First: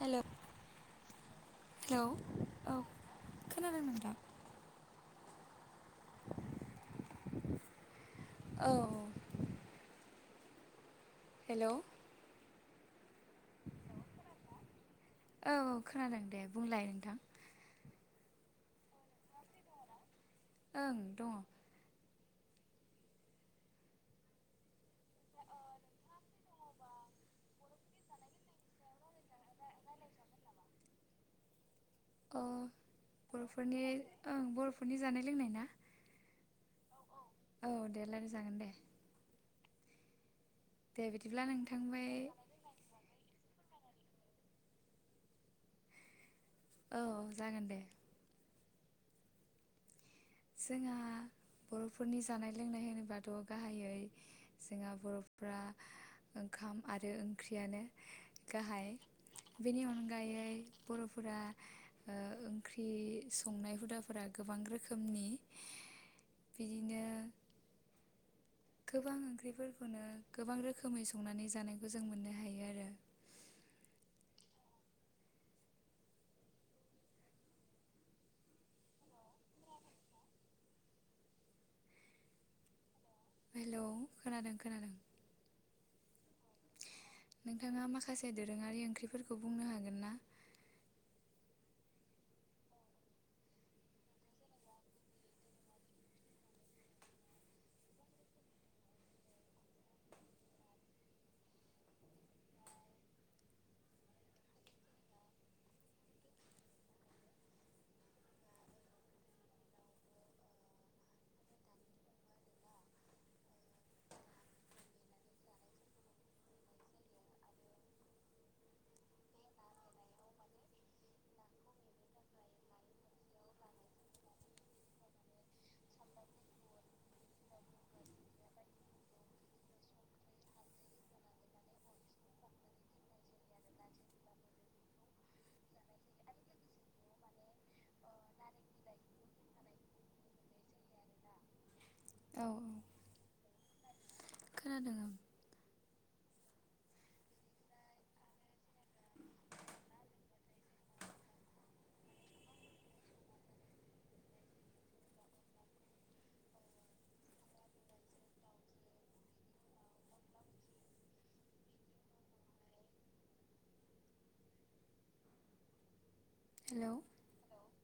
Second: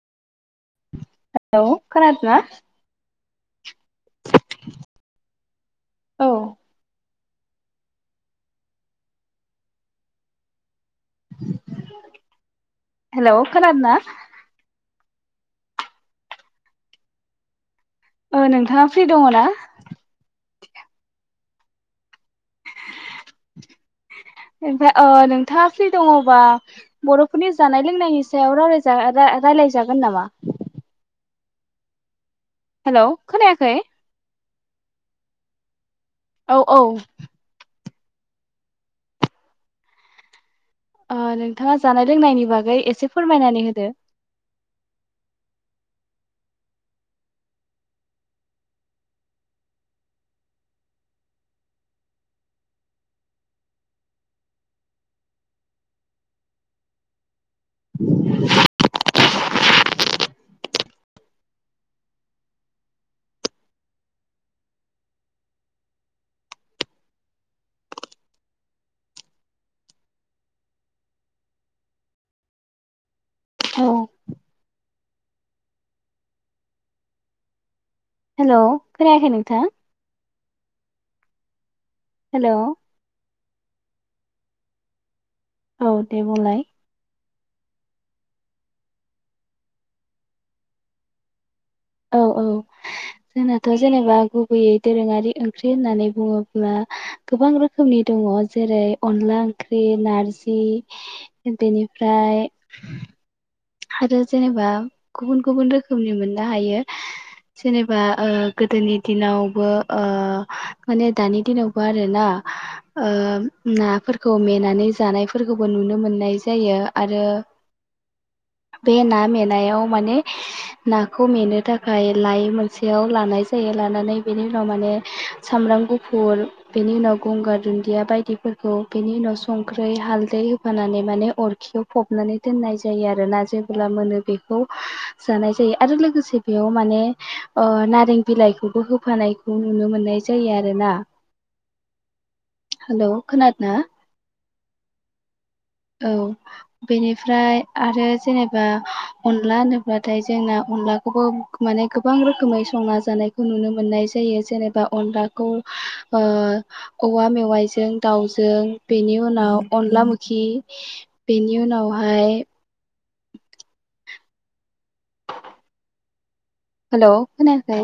हेल hello हेल' खोनादोंना औ खोनादों नोंथां औ औ हेलौ हेल' खोनादोना? औ खोनादों दे बुंलाय नोंथां ओ नोंथाङा फ्रि दङ ना? ओं दङ [inaudible] ओ नोंथाङा फ्रि दङबा बर'फोरनि जानाय लोंनायनि सायाव राइलाय रा-रा-रायलाय जागोन नामा? ओ हेलौ खोनायाखै बर'फोरनि ओं बर'फोरनि जानाय लोंनाय ना औ औ। औ दे रायलाय जागोन दे दे ओ बिदिब्ला नोंथाङा नोंथां जानाय ओमफ्राय लोंनायनि बागै एसे' फोरमायनानै हो औ जागोन दे जोंहा बर'फोरनि जानाय लोंनाय होनोबाथ' गाहायै जोंहा बर'फ्रा ओंखाम आरो ओंख्रियानो गाहाय बेनि अनगायै बर'फोरा ओ ओंख्रि संनाय हुदाफोरा गोबां रोखो रोखोमनि बिदिनो गोबां ओंख्रिफोरखौनो गोबां रोखोमै संनानै जानायखौ जों मोननो हायो आरो औ हेलौ' खोनायाखै नोंथां हेलौ' हेलौ' खोनादों खोनादों औ दे बुंलाय नोंथाङा माखासे दोरोङारि ओंख्रिफोरखौ बुंनो हागोन ना औ औ जोंनाथ' जेनेबा गुबैयै दोरोङारि ओंख्रि होननानै बुङोब्ला गोबां रोखोमनि दङ जेरै-अनला ओंख्रि नारजि बेनिफ्राय आरो जेनेबा गुबुन गुबुन रोखोमनि मोननो हायो। जेनेबा ओ गोदोनि दिनावबो ओ माने दानि दिनावबो आरोना ओ नाफोरखौ मेनानै जानायफोरखौबो नुनो मोननाय जायो। आरो बे ना' मेनायाव माने ना'खौ मेनो थाखाय लायो मोन सेयाव लानाय जायो लानानै बेनि उनाव माने सामब्राम गुफुर बेनि उनाव गंगार दुन्दिया बायदिफोरखौ बेनि उनाव संख्रै हालदै होफानानै माने अरखियाव फबनानै दोननाय जा यो। आरोना जेबोला मोनो बेखौ जानाय जायो। आरो लोगोसे बेयाव माने ओ नारें बिलाइखौबो होफानायखौ नुनो मोननाय जायो। आरोना औ औ हेलौ' खोनादोंना खोनादों आं औ बेनिफ्राय आरो जेनेबा अनला होनोब्लाथाय जोंना अनलाखौबो माने गोबां रोखोमै संना जानायखौ नुनो मोननाय जायो। जेनेबा अनलाखौ ओ औवा' मेवाइजों दाउजों बेनि उनाव अनला मोखि बेनि उनावहाय हेलौ' खोनायाखै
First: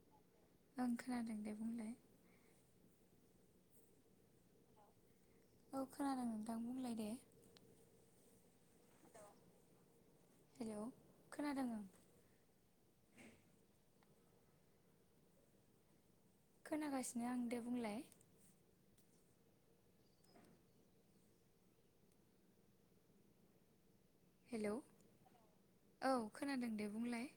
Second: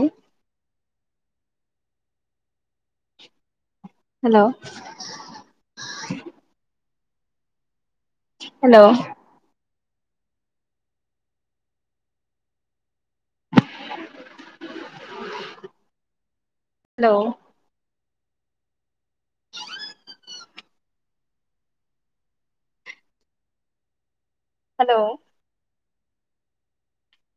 ओं खोनादों दे बुंलाय हेल' औ खोनादों नोंथां बुंलाय दे हेल' हेलौ खोनादों ओं खोनागासिनो आं हेलौ दे बुंलाय हेलौ' औ खोनादों दे बुंलाय